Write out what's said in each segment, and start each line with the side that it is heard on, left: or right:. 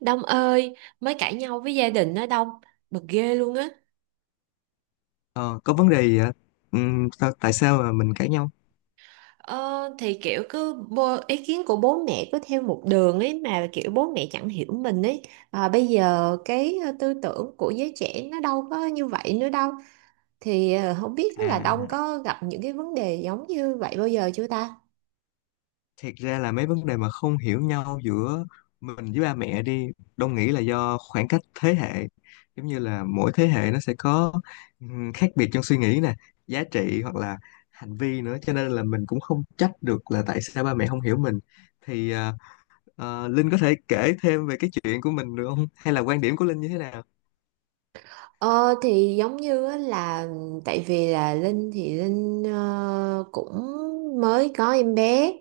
right: Đông ơi, mới cãi nhau với gia đình đó Đông, bực ghê luôn á.
left: Ờ, có vấn đề gì ạ? Tại sao mà mình cãi nhau?
right: Ờ, thì kiểu cứ ý kiến của bố mẹ cứ theo một đường ấy, mà kiểu bố mẹ chẳng hiểu mình ấy. À, bây giờ cái tư tưởng của giới trẻ nó đâu có như vậy nữa đâu. Thì không biết là Đông
left: À,
right: có gặp những cái vấn đề giống như vậy bao giờ chưa ta?
left: Thiệt ra là mấy vấn đề mà không hiểu nhau giữa mình với ba mẹ đi, Đông nghĩ là do khoảng cách thế hệ. Giống như là mỗi thế hệ nó sẽ có khác biệt trong suy nghĩ nè, giá trị hoặc là hành vi nữa. Cho nên là mình cũng không trách được là tại sao ba mẹ không hiểu mình. Thì à, Linh có thể kể thêm về cái chuyện của mình được không? Hay là quan điểm của Linh như thế nào?
right: Ờ thì giống như á là tại vì là Linh cũng mới có em bé,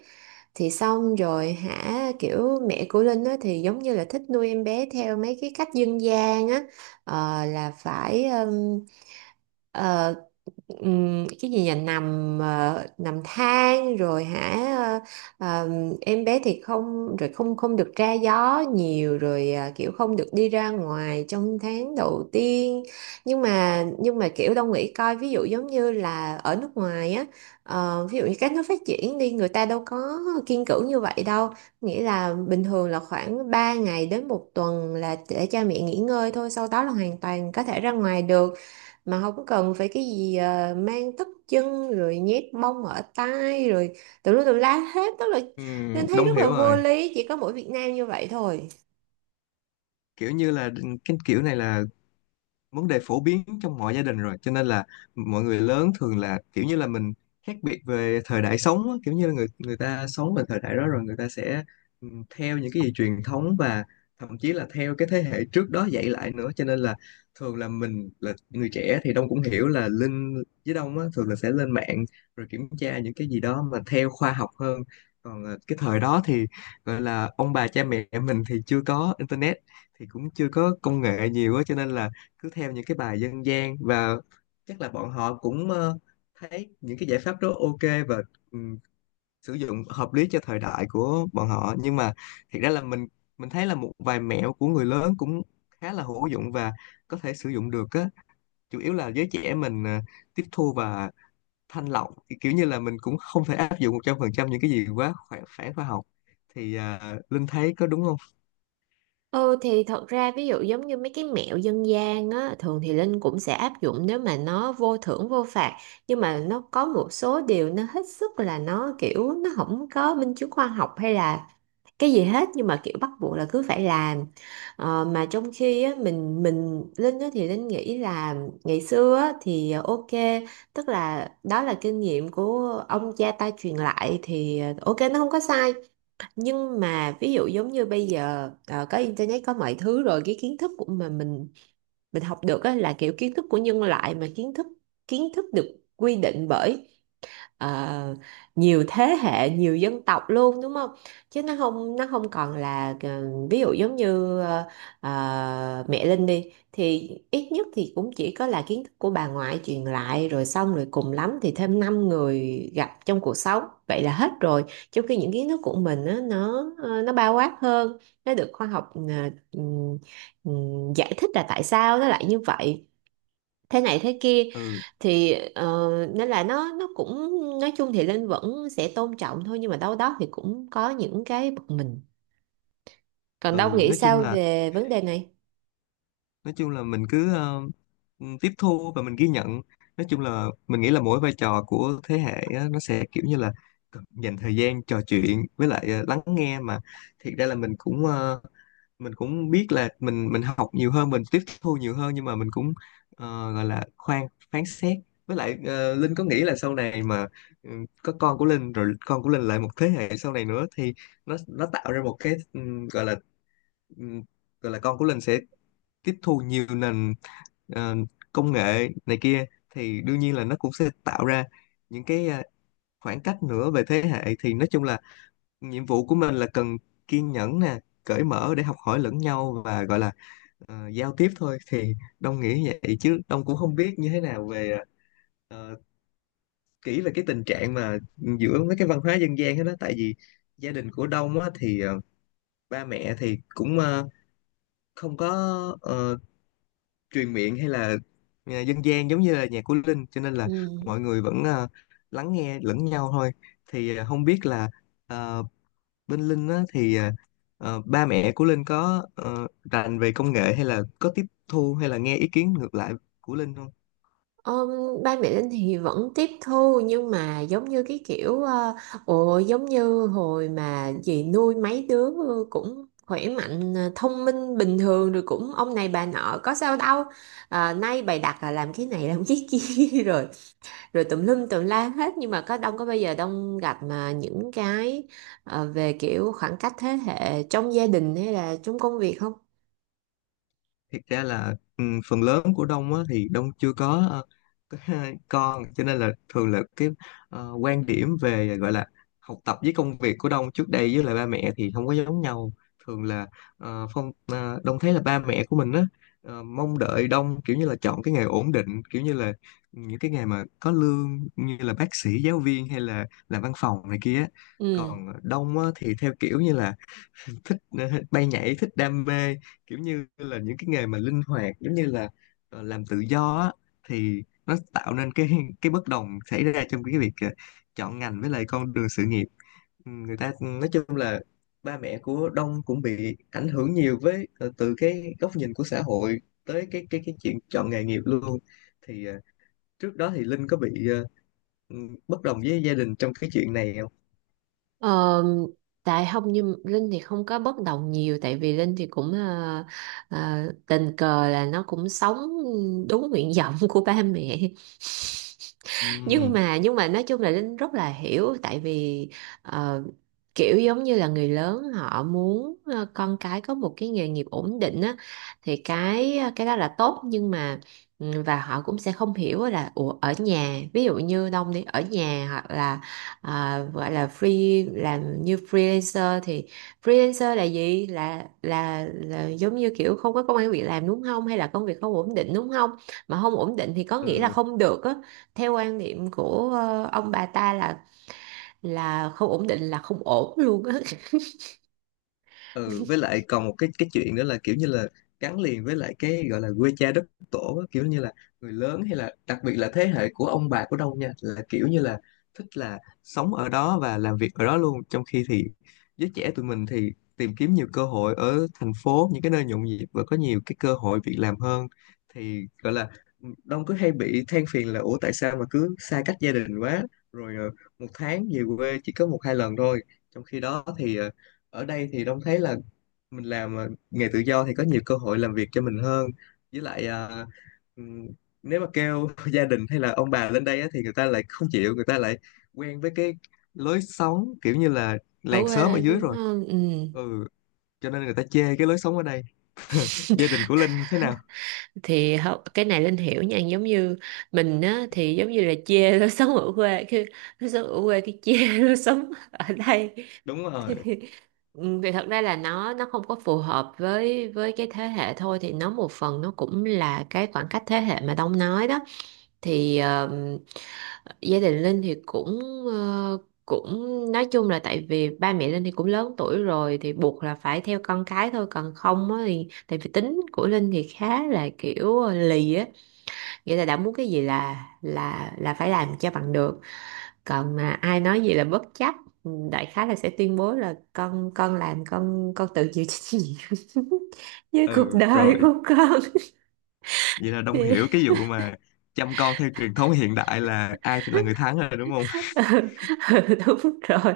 right: thì xong rồi hả, kiểu mẹ của Linh á thì giống như là thích nuôi em bé theo mấy cái cách dân gian á. Ờ, là phải um, cái gì nhỉ, nằm nằm than rồi hả, em bé thì không rồi không không được ra gió nhiều rồi à, kiểu không được đi ra ngoài trong tháng đầu tiên. Nhưng mà kiểu Đông nghĩ coi, ví dụ giống như là ở nước ngoài á, ví dụ như các nước phát triển đi, người ta đâu có kiêng cữ như vậy đâu. Nghĩa là bình thường là khoảng 3 ngày đến một tuần là để cha mẹ nghỉ ngơi thôi, sau đó là hoàn toàn có thể ra ngoài được mà không có cần phải cái gì mang tất chân rồi nhét mông ở tai rồi tùm lum tùm la hết, tức là nên thấy
left: Đông
right: rất là
left: hiểu
right: vô
left: rồi.
right: lý, chỉ có mỗi Việt Nam như vậy thôi.
left: Kiểu như là cái kiểu này là vấn đề phổ biến trong mọi gia đình rồi cho nên là mọi người lớn thường là kiểu như là mình khác biệt về thời đại sống á, kiểu như là người người ta sống về thời đại đó rồi người ta sẽ ừ, theo những cái gì truyền thống và thậm chí là theo cái thế hệ trước đó dạy lại nữa, cho nên là thường là mình là người trẻ thì Đông cũng hiểu là Linh với Đông á, thường là sẽ lên mạng rồi kiểm tra những cái gì đó mà theo khoa học hơn. Còn cái thời đó thì gọi là ông bà cha mẹ mình thì chưa có internet thì cũng chưa có công nghệ nhiều á, cho nên là cứ theo những cái bài dân gian, và chắc là bọn họ cũng thấy những cái giải pháp đó ok và ừ, sử dụng hợp lý cho thời đại của bọn họ. Nhưng mà thiệt ra là mình thấy là một vài mẹo của người lớn cũng khá là hữu dụng và có thể sử dụng được á. Chủ yếu là giới trẻ mình tiếp thu và thanh lọc, kiểu như là mình cũng không thể áp dụng 100% những cái gì quá phản khoa học. Linh thấy có đúng không?
right: Ừ thì thật ra ví dụ giống như mấy cái mẹo dân gian á, thường thì Linh cũng sẽ áp dụng nếu mà nó vô thưởng vô phạt, nhưng mà nó có một số điều nó hết sức là nó kiểu nó không có minh chứng khoa học hay là cái gì hết, nhưng mà kiểu bắt buộc là cứ phải làm. Mà trong khi á, mình Linh á, thì Linh nghĩ là ngày xưa á, thì ok, tức là đó là kinh nghiệm của ông cha ta truyền lại, thì ok, nó không có sai. Nhưng mà ví dụ giống như bây giờ có internet có mọi thứ rồi, cái kiến thức của mà mình học được á, là kiểu kiến thức của nhân loại, mà kiến thức được quy định bởi ờ, nhiều thế hệ, nhiều dân tộc luôn, đúng không? Chứ nó không còn là ờ, ví dụ giống như ờ, ờ, mẹ Linh đi thì ít nhất thì cũng chỉ có là kiến thức của bà ngoại truyền lại, rồi xong rồi cùng lắm thì thêm 5 người gặp trong cuộc sống, vậy là hết rồi. Trong khi những kiến thức của mình á, nó bao quát hơn, nó được khoa học ừm, giải thích là tại sao nó lại như vậy, thế này thế kia.
left: ừ
right: thì ờ, Nên là nó cũng, nói chung thì Linh vẫn sẽ tôn trọng thôi, nhưng mà đâu đó thì cũng có những cái bực mình. Còn Đông
left: ừ
right: nghĩ
left: nói chung
right: sao
left: là,
right: về vấn đề này?
left: mình cứ tiếp thu và mình ghi nhận. Nói chung là mình nghĩ là mỗi vai trò của thế hệ á, nó sẽ kiểu như là cần dành thời gian trò chuyện với lại lắng nghe. Mà thiệt ra là mình cũng mình cũng biết là mình học nhiều hơn, mình tiếp thu nhiều hơn, nhưng mà mình cũng gọi là khoan phán xét. Với lại Linh có nghĩ là sau này mà ừ, có con của Linh rồi con của Linh lại một thế hệ sau này nữa thì nó tạo ra một cái gọi là ừ, gọi là con của Linh sẽ tiếp thu nhiều nền ờ, công nghệ này kia, thì đương nhiên là nó cũng sẽ tạo ra những cái khoảng cách nữa về thế hệ. Thì nói chung là nhiệm vụ của mình là cần kiên nhẫn nè, cởi mở để học hỏi lẫn nhau, và gọi là giao tiếp thôi. Thì Đông nghĩ vậy, chứ Đông cũng không biết như thế nào về ờ, kỹ về cái tình trạng mà giữa mấy cái văn hóa dân gian hết đó. Tại vì gia đình của Đông á, thì ba mẹ thì cũng không có ờ, truyền miệng hay là dân gian giống như là nhạc của Linh, cho nên là
right: Ừ.
left: mọi người vẫn lắng nghe lẫn nhau thôi. Không biết là à, bên Linh á, ba mẹ của Linh có rành về công nghệ hay là có tiếp thu hay là nghe ý kiến ngược lại của Linh không?
right: Ờm, ba mẹ Linh thì vẫn tiếp thu, nhưng mà giống như cái kiểu ồ giống như hồi mà dì nuôi mấy đứa cũng khỏe mạnh, thông minh bình thường rồi cũng ông này bà nọ có sao đâu, à, nay bày đặt là làm cái này làm cái kia rồi rồi tùm lum tùm la hết. Nhưng mà có đông có bao giờ đông gặp mà những cái về kiểu khoảng cách thế hệ trong gia đình hay là trong công việc không?
left: Thiệt ra là phần lớn của Đông á, thì Đông chưa có có con, cho nên là thường là cái quan điểm về gọi là học tập với công việc của Đông trước đây với lại ba mẹ thì không có giống nhau. Thường là Đông thấy là ba mẹ của mình á mong đợi Đông kiểu như là chọn cái nghề ổn định, kiểu như là những cái nghề mà có lương như là bác sĩ, giáo viên hay là làm văn phòng này kia á.
right: Ừ.
left: Còn Đông á, thì theo kiểu như là thích bay nhảy, thích đam mê, kiểu như là những cái nghề mà linh hoạt giống như là làm tự do á, thì nó tạo nên cái bất đồng xảy ra trong cái việc chọn ngành với lại con đường sự nghiệp. Ừ, người ta nói chung là ba mẹ của Đông cũng bị ảnh hưởng nhiều với từ cái góc nhìn của xã hội tới cái chuyện chọn nghề nghiệp luôn. Thì trước đó thì Linh có bị ừ, bất đồng với gia đình trong cái chuyện này không?
right: Ờ, tại không, như Linh thì không có bất đồng nhiều, tại vì Linh thì cũng ờ, tình cờ là nó cũng sống đúng nguyện vọng của ba mẹ. nhưng
left: Ừ.
right: mà nhưng mà nói chung là Linh rất là hiểu, tại vì ờ, kiểu giống như là người lớn họ muốn con cái có một cái nghề nghiệp ổn định á, thì cái cái đó là tốt, nhưng mà ừ, và họ cũng sẽ không hiểu là, ủa ở nhà ví dụ như Đông đi ở nhà, hoặc là gọi là free, làm như freelancer thì freelancer là gì, là giống như kiểu không có công ăn việc làm đúng không, hay là công việc không ổn định đúng không, mà không ổn định thì có nghĩa là
left: Ừ.
right: không được á, theo quan niệm của ông bà ta là không ổn định là không ổn luôn á.
left: ừ với lại còn một cái chuyện nữa là kiểu như là gắn liền với lại cái gọi là quê cha đất tổ á, kiểu như là người lớn hay là đặc biệt là thế hệ của ông bà của Đông nha, là kiểu như là thích là sống ở đó và làm việc ở đó luôn, trong khi thì giới trẻ tụi mình thì tìm kiếm nhiều cơ hội ở thành phố, những cái nơi nhộn nhịp và có nhiều cái cơ hội việc làm hơn. Thì gọi là Đông cứ hay bị than phiền là ủa tại sao mà cứ xa cách gia đình quá, rồi một tháng về quê chỉ có một hai lần thôi. Trong khi đó thì ở đây thì Đông thấy là mình làm nghề tự do thì có nhiều cơ hội làm việc cho mình hơn. Với lại ừm, nếu mà kêu gia đình hay là ông bà lên đây á, thì người ta lại không chịu, người ta lại quen với cái lối sống kiểu như là
right: Ở
left: làng xóm ở
right: quê
left: dưới
right: đúng
left: rồi.
right: không, ừ.
left: ừ cho nên người ta chê cái lối sống ở đây. Gia đình của Linh thế nào?
right: Thì cái này Linh hiểu nha, giống như mình á thì giống như là chê nó sống ở quê, khi nó sống ở quê cái chê nó sống ở đây.
left: Đúng
right: thì,
left: rồi.
right: ừ, thì thật ra là nó không có phù hợp với cái thế hệ thôi, thì nó một phần nó cũng là cái khoảng cách thế hệ mà Đông nói đó. thì ờ, Gia đình Linh thì ờ, cũng nói chung là, tại vì ba mẹ Linh thì cũng lớn tuổi rồi thì buộc là phải theo con cái thôi, còn không á thì tại vì tính của Linh thì khá là kiểu lì á, nghĩa là đã muốn cái gì là phải làm cho bằng được, còn mà ai nói gì là bất chấp. Ừ, đại khái là sẽ tuyên bố là con làm con tự chịu trách nhiệm với cuộc
left: Ừ
right: đời
left: Rồi
right: của con.
left: vậy là Đông
right: Thì
left: hiểu cái vụ mà chăm con theo truyền thống hiện đại là ai thì là người thắng rồi đúng không?
right: ừ, đúng rồi,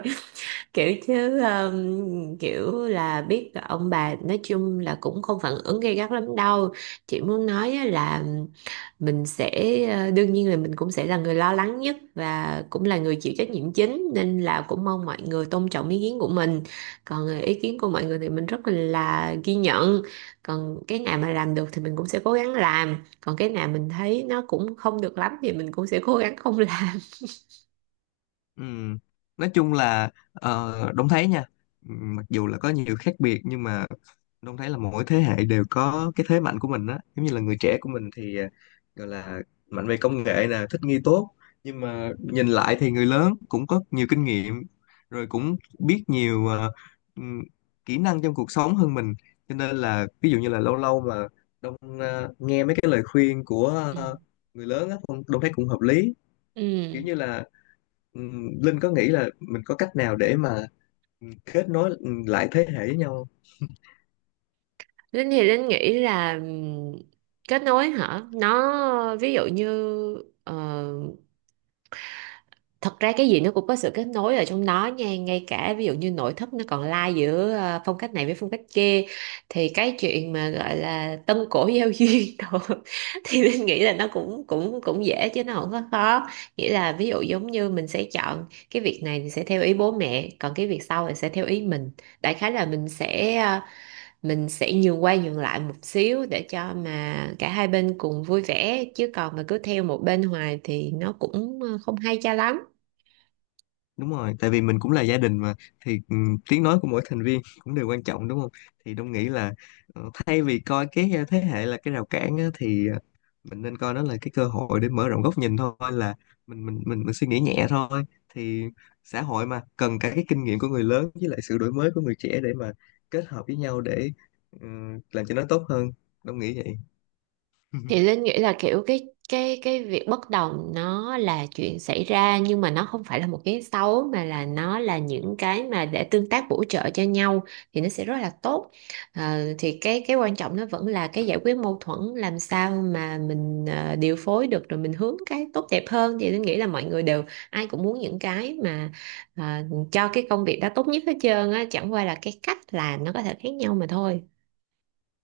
right: kiểu chứ kiểu là biết là ông bà nói chung là cũng không phản ứng gay gắt lắm đâu. Chị muốn nói á là mình sẽ đương nhiên là mình cũng sẽ là người lo lắng nhất và cũng là người chịu trách nhiệm chính, nên là cũng mong mọi người tôn trọng ý kiến của mình. Còn ý kiến của mọi người thì mình rất là ghi nhận, còn cái nào mà làm được thì mình cũng sẽ cố gắng làm, còn cái nào mình thấy nó cũng không được lắm thì mình cũng sẽ cố gắng không làm.
left: Ừm, Nói chung là Đông thấy nha, mặc dù là có nhiều khác biệt nhưng mà Đông thấy là mỗi thế hệ đều có cái thế mạnh của mình á. Giống như là người trẻ của mình thì gọi là mạnh về công nghệ nè, thích nghi tốt, nhưng mà nhìn lại thì người lớn cũng có nhiều kinh nghiệm, rồi cũng biết nhiều ừm, kỹ năng trong cuộc sống hơn mình. Cho nên là ví dụ như là lâu lâu mà Đông nghe mấy cái lời khuyên của
right: Ừ.
left: ờ, người lớn á, Đông Đông thấy cũng hợp lý.
right: Ừ.
left: Kiểu như là Linh có nghĩ là mình có cách nào để mà kết nối lại thế hệ với nhau không?
right: Linh thì Linh nghĩ là kết nối hả? Nó ví dụ như ờ, thật ra cái gì nó cũng có sự kết nối ở trong đó nha, ngay cả ví dụ như nội thất nó còn lai giữa phong cách này với phong cách kia, thì cái chuyện mà gọi là tân cổ giao duyên đồ, thì Linh nghĩ là nó cũng cũng cũng dễ chứ nó không có khó. Nghĩa là ví dụ giống như mình sẽ chọn cái việc này thì sẽ theo ý bố mẹ, còn cái việc sau thì sẽ theo ý mình. Đại khái là mình sẽ nhường qua nhường lại một xíu để cho mà cả hai bên cùng vui vẻ, chứ còn mà cứ theo một bên hoài thì nó cũng không hay cho lắm.
left: Đúng rồi, tại vì mình cũng là gia đình mà, thì tiếng nói của mỗi thành viên cũng đều quan trọng đúng không? Thì Đông nghĩ là thay vì coi cái thế hệ là cái rào cản á, thì mình nên coi nó là cái cơ hội để mở rộng góc nhìn thôi, là mình suy nghĩ nhẹ thôi. Thì xã hội mà cần cả cái kinh nghiệm của người lớn với lại sự đổi mới của người trẻ để mà kết hợp với nhau để làm cho nó tốt hơn. Đông nghĩ vậy.
right: Thì Linh nghĩ là kiểu cái việc bất đồng nó là chuyện xảy ra, nhưng mà nó không phải là một cái xấu, mà là nó là những cái mà để tương tác bổ trợ cho nhau, thì nó sẽ rất là tốt. Ờ, thì cái quan trọng nó vẫn là cái giải quyết mâu thuẫn, làm sao mà mình điều phối được rồi mình hướng cái tốt đẹp hơn, thì Linh nghĩ là mọi người đều, ai cũng muốn những cái mà ờ, cho cái công việc đó tốt nhất hết trơn á, chẳng qua là cái cách làm nó có thể khác nhau mà thôi.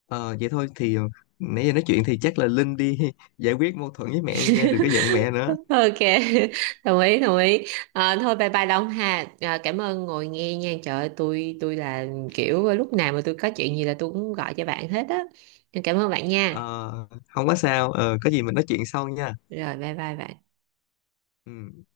left: Ờ vậy thôi thì nãy giờ nói chuyện thì chắc là Linh đi giải quyết mâu thuẫn với mẹ đi nha, đừng có giận mẹ nữa.
right: Ok. Đồng ý, đồng ý. À, thôi bye bye Đông ha, à, cảm ơn ngồi nghe nha, trời ơi, tôi là kiểu lúc nào mà tôi có chuyện gì là tôi cũng gọi cho bạn hết á, cảm ơn bạn nha.
left: Ờ, không có sao, ờ có gì mình nói chuyện sau nha.
right: Rồi bye bye bạn.
left: Ừ.